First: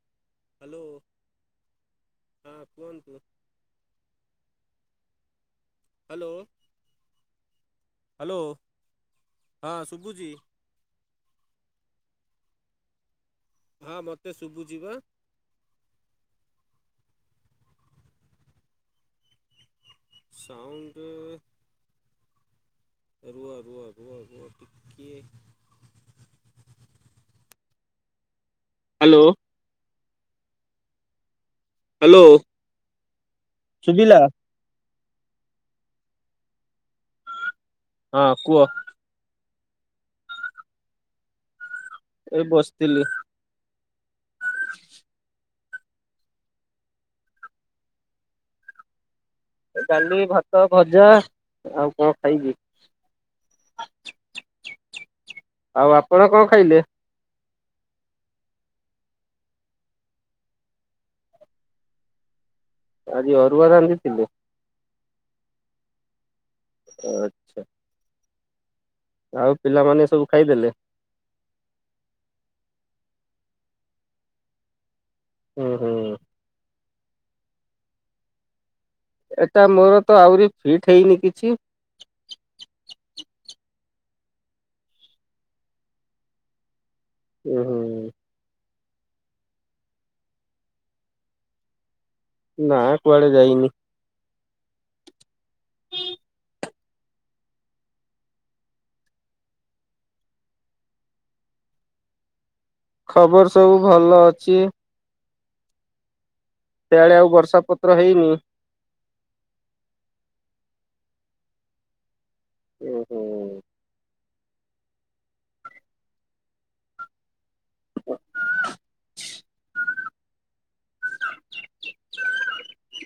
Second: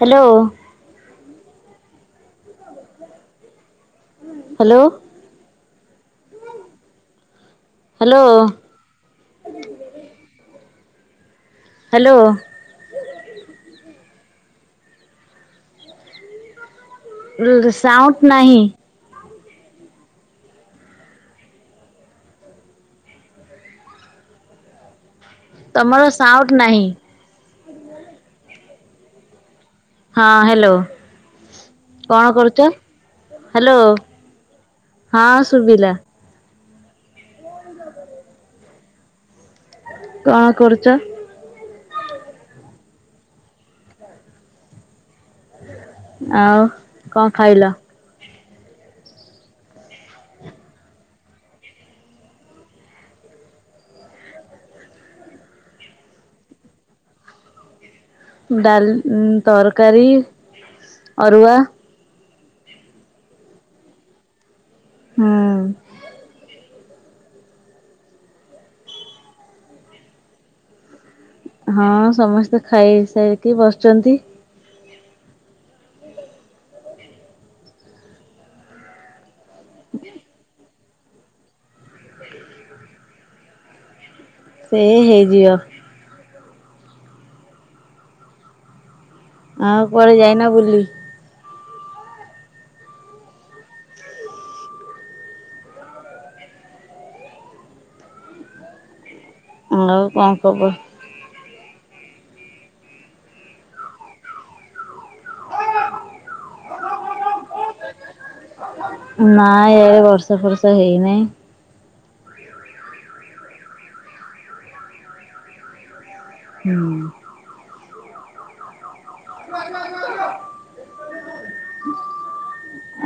Hello hello. ହଁ କୁହନ୍ତୁ। Hello. Hello hello hello ହଁ ଶୁଭୁଚି। ହାଲୋ। ହଁ ମୋତେ ଶୁଭୁଚି ବା। ସାଉଣ୍ଟ ନାହିଁ। ସାଉଣ୍ଡ ରୁହ ରୁହ ରୁହ ରୁହ ଟିକିଏ ତମର ସାଉଟ ନାହିଁ? ହାଲୋ। ହଁ ହାଲୋ। ହ୍ୟାଲୋ କଣ କରୁଚ? ହାଲୋ। ଶୁଭିଲା ହଁ ଶୁଭିଲା। ହଁ କୁହ। କଣ କରୁଚ। ଏଇ ବସିଥିଲି। ଆଉ କଣ ଖାଇଲ। ଡାଲି ଭାତ ଭଜା ଆଉ କଣ ଖାଇବି ଆଉ ଆପଣ କଣ ଖାଇଲେ। ଡାଲ ତରକାରୀ ଅରୁଆ। ଆଜି ଅରୁଆ ରାନ୍ଧିଥିଲେ। ହୁଁ। ଆଚ୍ଛା। ଆଉ ପିଲାମାନେ ସବୁ ଖାଇଦେଲେ। ହଁ ସମସ୍ତେ ଖାଇସାରିକି ବସଚନ୍ତି। ଓହୋ। ଏଟା ମୋର ତ ଆହୁରି ସିଟ ହେଇନି କିଛି। ସେ ହେଇଯିବ। ଉଁ ହୁଁ। ଆଉ କୁଆଡ଼େ ଯାଇନ ବୁଲି? ନା କୁଆଡେ ଯାଇନି। ଆଉ କଣ ଖବର? ଖବର ସବୁ ଭଲ ଅଛି। ସିଆଡ଼େ ଆଉ ବର୍ଷା ପତ୍ର ହେଇନି? ନା ୟାଡେ ବର୍ଷା ଫର୍ଷା ହେଇନେଇଁ। ଉଁ ହୁଁ। ହୁଁ।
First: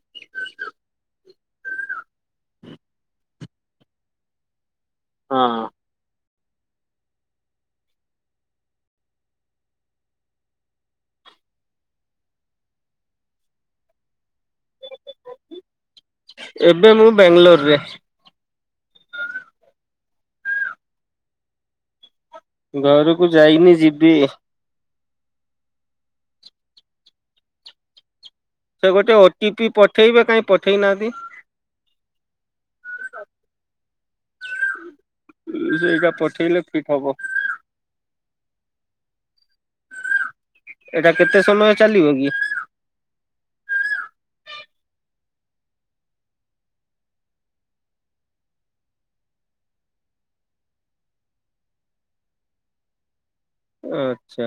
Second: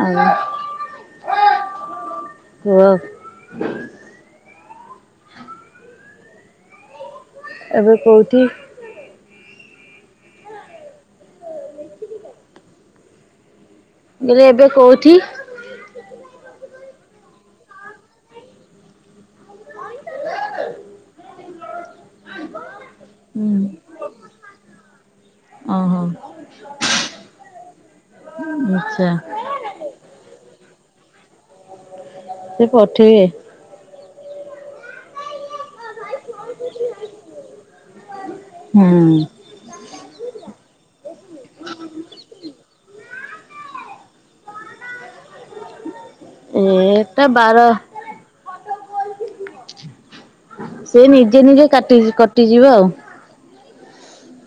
ଆଉ କୁହ? ହଁ। ଏବେ କୋଉଠି? ମୁଁ କହିଲି ଏବେ କୌଉଠି? ଏବେ ମୁଁ ବ୍ୟାଂଲୋରରେ। ଘରକୁ ହୁଁ ଯାଇନି ଯିବି। ଓହୋ। ସେ ଆଚ୍ଛା। ଗୋଟେ ଓ ଟି ପି ପଠେଇବେ କାଇଁ ପଠେଇ ନାହା ନ୍ତି। ସେ ପଠେଇବେ। ଉଁ ସେଇଟା ପଠେଇଲେ ଫିଟ ହବ। ହୁଁ। ଏଇଟା କେତେ ସମୟ ଚାଲିବ କି? ଏଇଟା ବାର ସେ ନିଜେ ନିଜେ କାଟି କଟିଯିବ ଆଉ। ଆଛା।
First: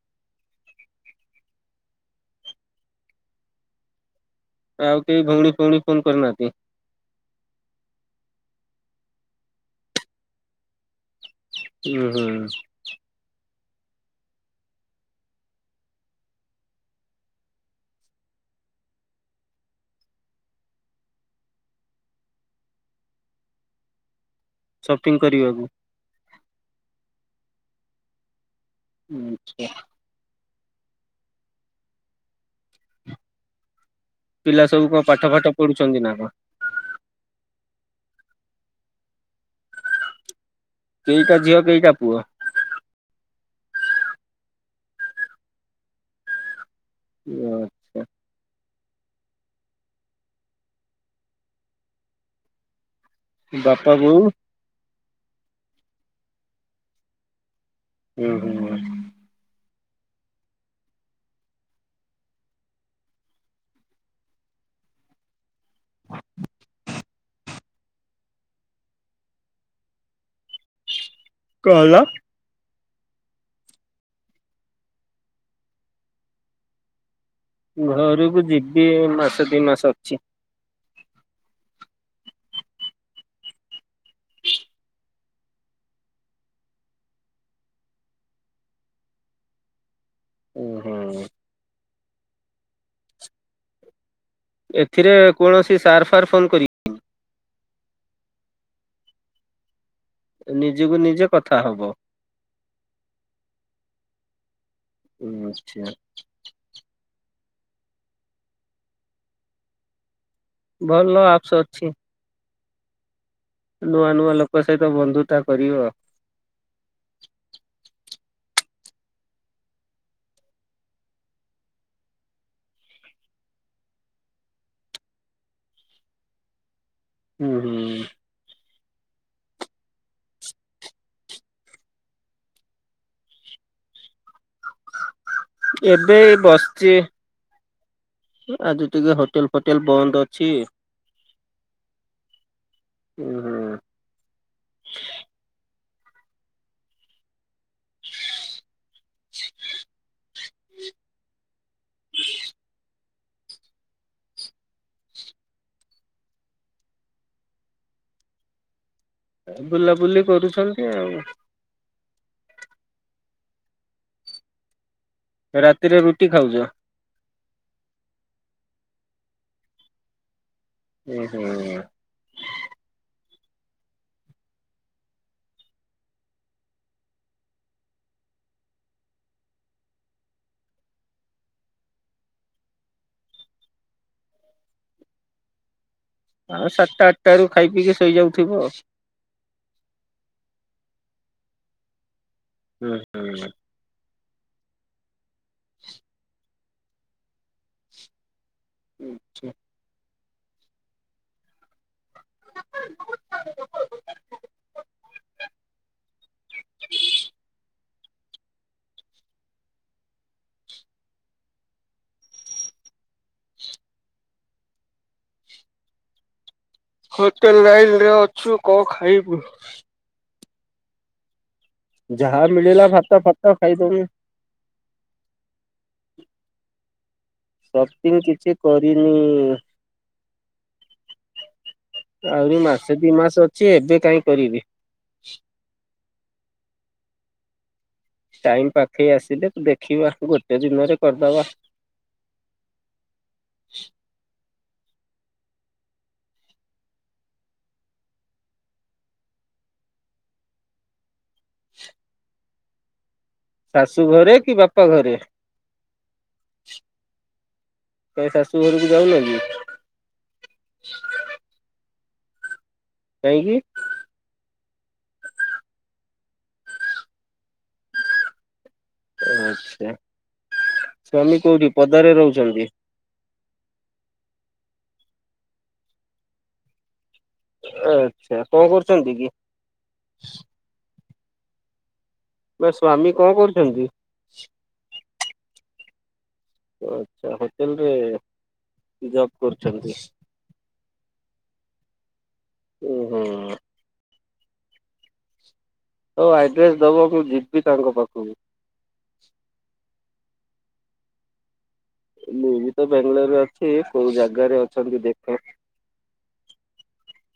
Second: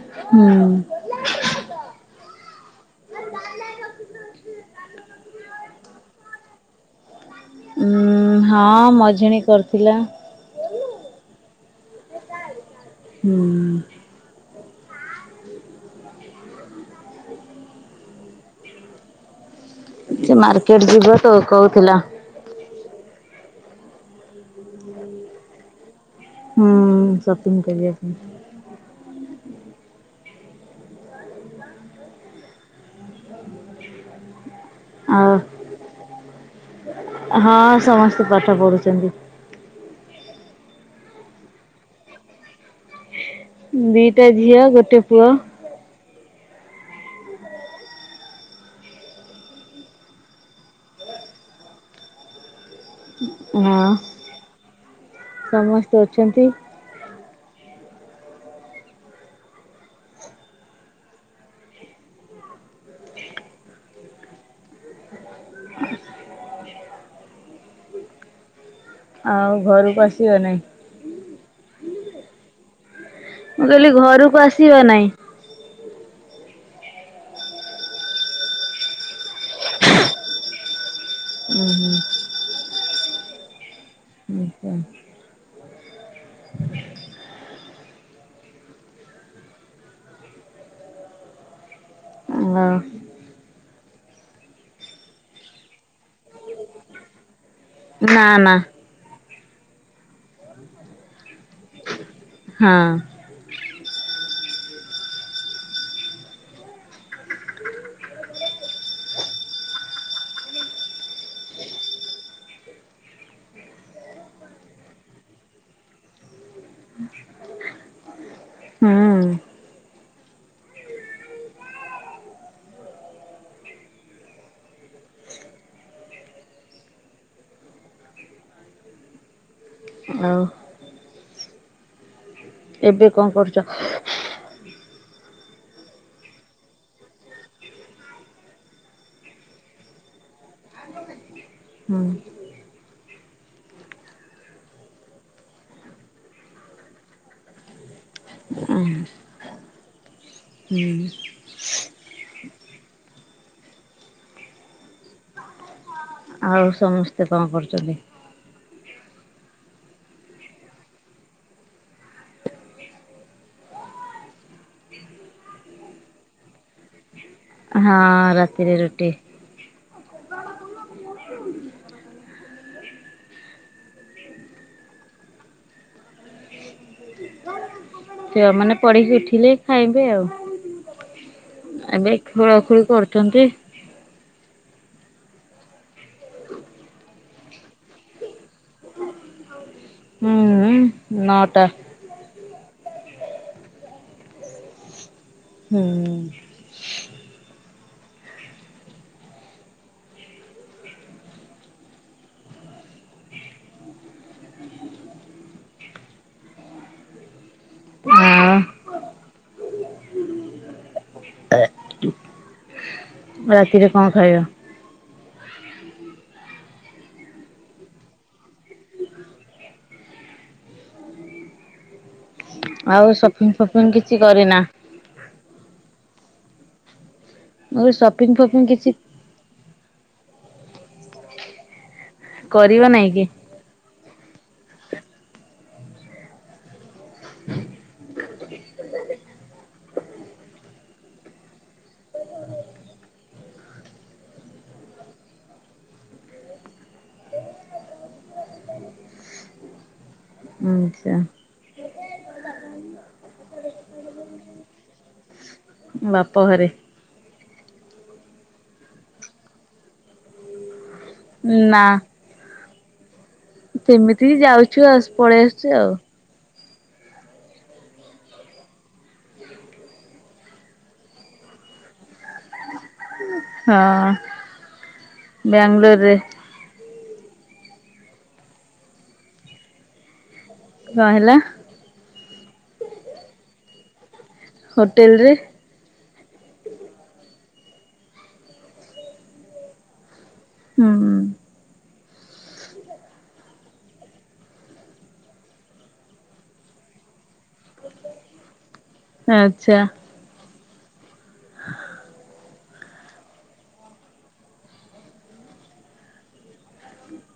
ହୁଁ। ଆଉ କେହିଁ ଭୋଉଣି ଫୋଉଣୀ ଫୋନ କରନାହାନ୍ତି? ଉଁ ହଁ ମଝିଆଣି କରିଥିଲା। ଉଁ ହୁଁ। ହୁଁ। ସେ ମାର୍କେଟ ଯିବ ତ କହୁଥିଲା। ସପିଂ କରିବାକୁ। ହୁଁ ସପିଙ୍ଗ୍ କରିଆ ପାଇଁ। [unintelligible] ପିଲା ସବୁ କଣ ପାଠ ଆଉ ଫାଠ ପଢ଼ୁଛନ୍ତି ନା କଣ? ହଁ ସମସ୍ତେ ପାଠ ପଢୁଛନ୍ତି। କେଇଟା ଝିଅ, କେଇଟା ପୁଅ? ଦିଟା ଝିଅ, ଗୋଟେ ପୁଅ। ଆଚ୍ଛା। ହଁ। ବାପା ବୋଉ ସମସ୍ତେ ଅଛନ୍ତି। ହୁଁ ହୁଁ। [inaudible] ଆଉ ଘରକୁ ଆସିବ ନେଇ କହିଲ [unintelligible] ମୁଁ କହିଲି ଘରକୁ ଆସିବା ନେଇଁ। ଘରକୁ ଯିବି ମାସ ଦି ମାସ ଅଛି। ଉଁ ହୁଁ ଆଚ୍ଛା। ହୁଁ ହୁଁ। ଓ ଏଥିରେ କୌଣସି ସାର୍ ଫାର୍ ଫୋନ କରି ନା ନା। ନିଜକୁ ନିଜେ କଥା ହବ। ହଁ। ହୁଁ ଆଛା। ଭଲ ଆପସ ଅଛି। ନୂଆ ନୂଆ ଲୋକ ସହିତ ବନ୍ଧୁତା କରିବ। ହୁଁ ହୁଁ -ହୁଁ। ଆଉ ଏବେ କଣ କରୁଛ? ଏବେ ବସିଛି ଆଜି ଟିକେ ହୋଟେଲ ଫୋଟେଲ ବନ୍ଦ ଅଛି ହୁଁ ଉ ହୁଁ। ହୁଁ ଆଉ ସମସ୍ତେ କଣ କରୁଛନ୍ତି? ବୁଲାବୁଲି କରୁଛନ୍ତି ଆଉ। ରାତିରେ ରୁଟି ଖାଉଛ? ହଁ ରାତିରେ ରୁଟି। ଓ ହୋ। ଝିଅ ମାନେ ପଢିକି ଉଠିଲେ ଖାଇବେ ଆଉ। ଏବେ ଖୋଳାଖୋଳି କରୁଛନ୍ତି। ଆଉ ସାତଟା ଆଠଟା ରୁ ଖାଇ ପିଇକି ଶୋଇଯାଉଥିବ। ହୁଁ ନଅଟା। ହୁଁ ହୁଁ। ହୁଁ ଆଛା। ଆଉ ରାତିରେ କଣ ଖାଇବା? ହୋଟେଲ ଲାଇନ ରେ ଅଛୁ କଣ ଖାଇବୁ। ଯାହା ମିଳିଲା ଆଉ ଭାତ ସପିଂ ଫାତ ପପିଂ ଖାଇଦଉନୁ କିଛି କରିନା? ମୁଁ ସପିଂ ସପିଙ୍ଗ କିଛି ଫପିଙ୍ଗ କରିନି। ଆହୁରି କରିବ ମାସେ ନାଇଁ ଦି କି? ମାସ ଅଛି ଏତେ କାହିଁ କରିବି। ଟାଇମ ପାଖେଇ ଆସିଲେ ଦେଖିବା ଗୋଟେ ଦିନରେ କରିଦବା। ଆଚ୍ଛା। ଶାଶୁ ଘରେ କି ବାପା ଘରେ? ବାପ ଘରେ। କାହିଁ ଶାଶୁ ଘରକୁ ଯାଉନ କି? ନା। କହିଁ କିି? ସେମିତି ଯାଉଛୁ ଆସ୍ ପଳେଇ ଆସୁଛୁ ଆଉ। ଆଚ୍ଛା ସ୍ୱାମୀ କୋଉଠି ପଦାରେ ରହୁଛନ୍ତି? ହଁ ବାଙ୍ଗଲୋରରେ। ଆଚ୍ଛା କଣ କରୁଛନ୍ତି କି? କଣ ହେଲା? ବା ସ୍ଵାମୀ କଣ କରୁଛନ୍ତି? ହୋଟେଲରେ। ଆଚ୍ଛା ହୋଟେଲ ରେ ଜବ କରୁଛନ୍ତି? ହୁଁ। ଓୁ ହୁ। ହଉ ଆଡ୍ରେସ ଦବ ମୁଁ ଯିବି ତାଙ୍କ ପାଖକୁ। ଆଚ୍ଛା। ମୁଁ ବି ତ ବାଙ୍ଗାଲୋରରେ ଅଛି, କୋଉ ଜାଗାରେ ଅଛନ୍ତି ଦେଖେ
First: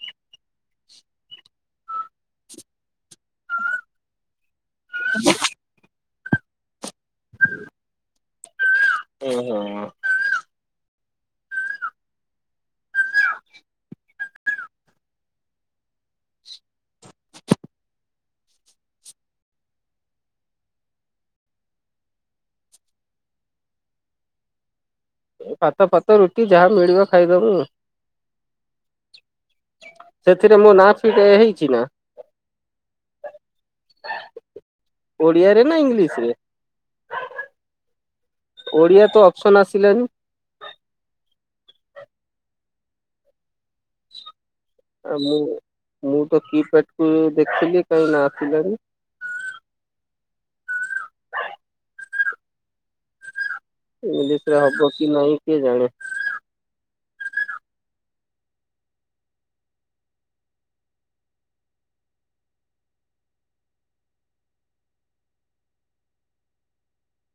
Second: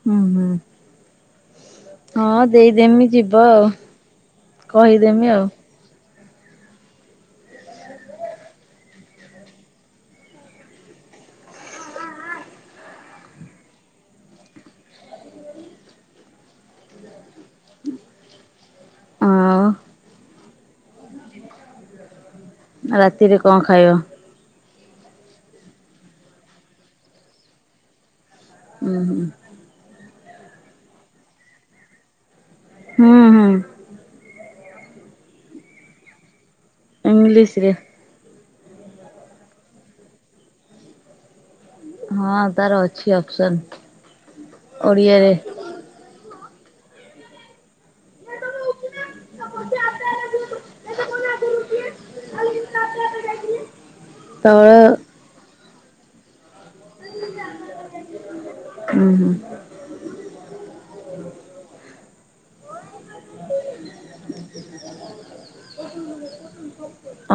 ହୁଁ ହୁଁ। ହଁ ଦେଇଦେମି ଯିବ ଆଉ, କହିଦେମି ଆଉ ହୁଁ ହୁଁ ଆଉ ରାତିରେ କଣ ଖାଇବ? ଏ ଭାତ ଫାତ ରୁଟି ଯାହା ମିଳିବ ଖାଇଦବ। ହୁଁ ହୁଁ। ସେଥିରେ ମୋ ନାଁ ଫିଟ୍ ହେଇଛି ନାଁ ହୁଁ ହୁଁ ଓଡ଼ିଆ ରେ ଇଂଲିସ୍ ରେ ଇଂଲିଶ୍ ରେ। ଓଡ଼ିଆ ତ ଅପସନ୍ ଆସିଲାନି। ହଁ ତାର ଅଛି ଅପସନ୍। ଆ ଓଡ଼ିଆରେ। ମୁଁ ମୁଁ ତ କି ଟକୁ ଦେଖିଲି କାହିଁ ନା ଆସିଲାନି ଇଂଲିଶ୍ ରେ ତଳ ହବକି ନ କିଏ ଜାଣେ? ହୁଁ ହୁଁ।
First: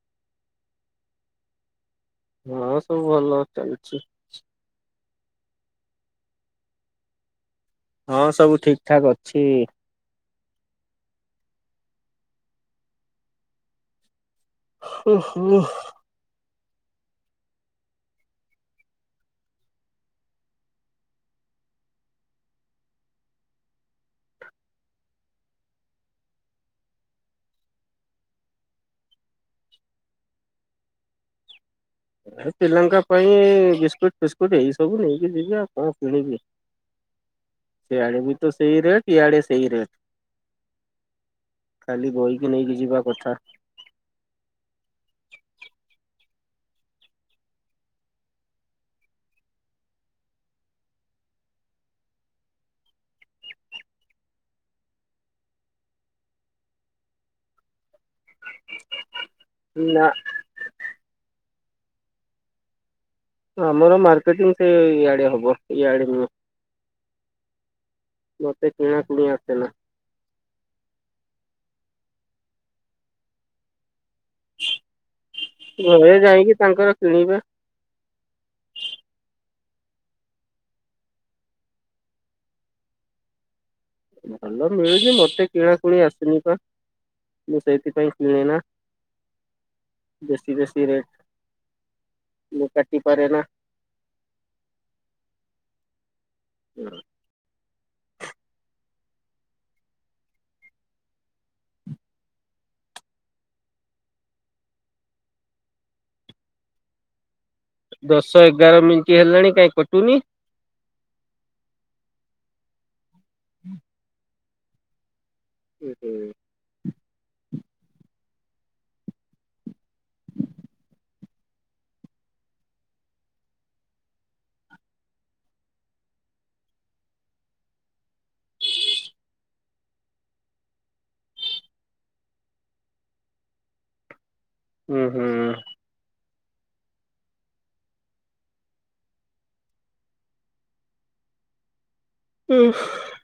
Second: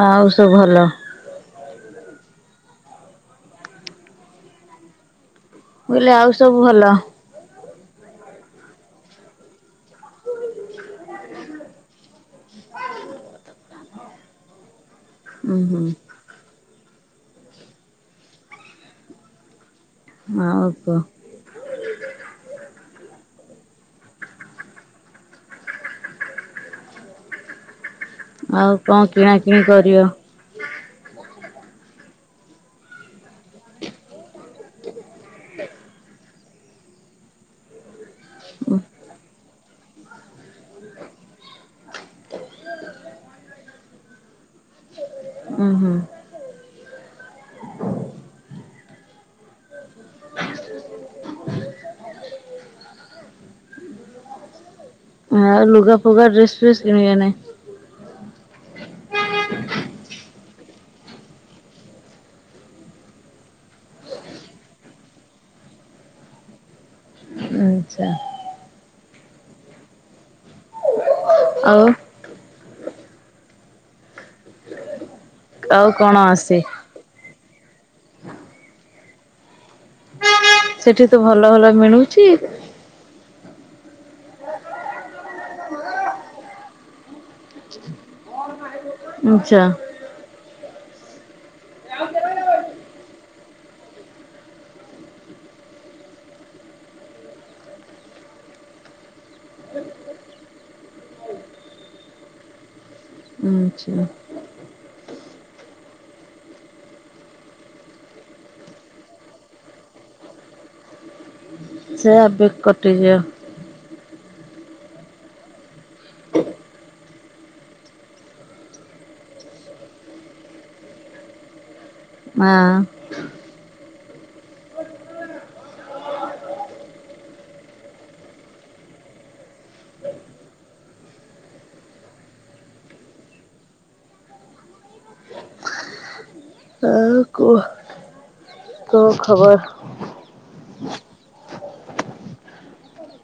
ଆଉ ସବୁ ଭଲ? ହଁ ସବୁ ଭଲ ଚାଲିଛି। ବୋଇଲେ ଆଉ ସବୁ ଭଲ? ହଁ ସବୁ ଠିକ୍ ଠାକ୍ ଅଛି। ହ ଓ ଉୁଁ ହୋ। ହୁଁ ଆଉ କୁହ। ଆଉ କଣ କିଣାକିଣି କରିବ? ଏ ପିଲାଙ୍କ ପାଇଁ ବିସ୍କୁଟ୍, ଫିସ୍କୁଟ୍ ଏଇ ସବୁ ନେଇ କି ଯିବି ଆଉ କଣ କିଣିବି। ସେଆଡେ ବି ତ ସେଇ ରେଟ୍ ଇଆଡେ ସେଇ ରେଟ୍ ଖାଲି ବୋହିକି ନେଇକି ଯିବା କଥା। ଉଁ ହୁଁ। ଆଉ ଲୁଗା ଫୁଗା ଡ୍ରେସ୍, ଫ୍ରେସ୍ କିଣି ବା ନାହିଁ। [inaudible] ନା ଆମର ମାର୍କେଟିଂ ସେ ଇଆଡେ ହବ ଇଆଡେ ନୁହ ଆଚ୍ଛା। ମତେ କିଣା କିଣି ଆସେନା ଆଉ [inaudible] [inaudible] ଆଉ ଘରେ କଣ ଯାଇକି ଆସେ? ତାଙ୍କର କିଣିବା ସେଠି ତ ଭଲ ଭଲ ମିଳୁଛି ଭଲ ମିଳୁଛି ମତେ କିଣାକୁଣି ଆସିନି ପା ମୁଁ ସେଇଥିପାଇଁ କିଣେନା। ଆଛା [unintelligible] ମୁଁ କାଟି ପାରେନା [inaudible] ଆଚ୍ଛା ଦଶ ଏଗାର ମିନିଟ୍ ହେଲାଣି କାଇଁ କଟୁନି ସେ ଏବେ କଟିଯିବ ହୁ ହୁ ହଁ ହୁଁ ହୁଁ [unintelligible] ଖବର୍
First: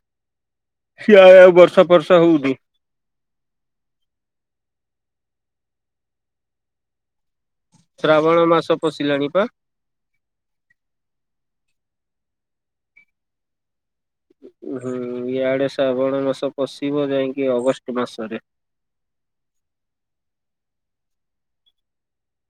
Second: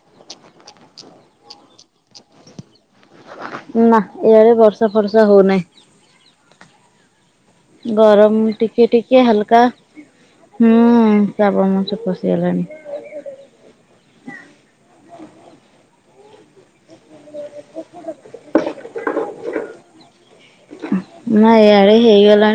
[inaudible] ସିଆଡେ ଆଉ ବର୍ଷା ଫର୍ଷା ହଉନି [unintelligible] ବର୍ଷା ଫର୍ଷା ହଉନାହିଁ। ଗରମ ଶ୍ରାବଣ ମାସ ଟିକେ ଟିକେ ପଶିଲାଣି ପା ହାଲକା ହୁଁ ଶ୍ରାବଣ ମାସ [unintelligible] ହେଲାଣି ହୁଁ ଇଆଡେ ଶ୍ରାବଣ ମାସ ପଶିବ ଯାଇକି ଅଗଷ୍ଟ ମାସରେ। ନା ଏଇଆଡେ ହେଇଗଲାଣି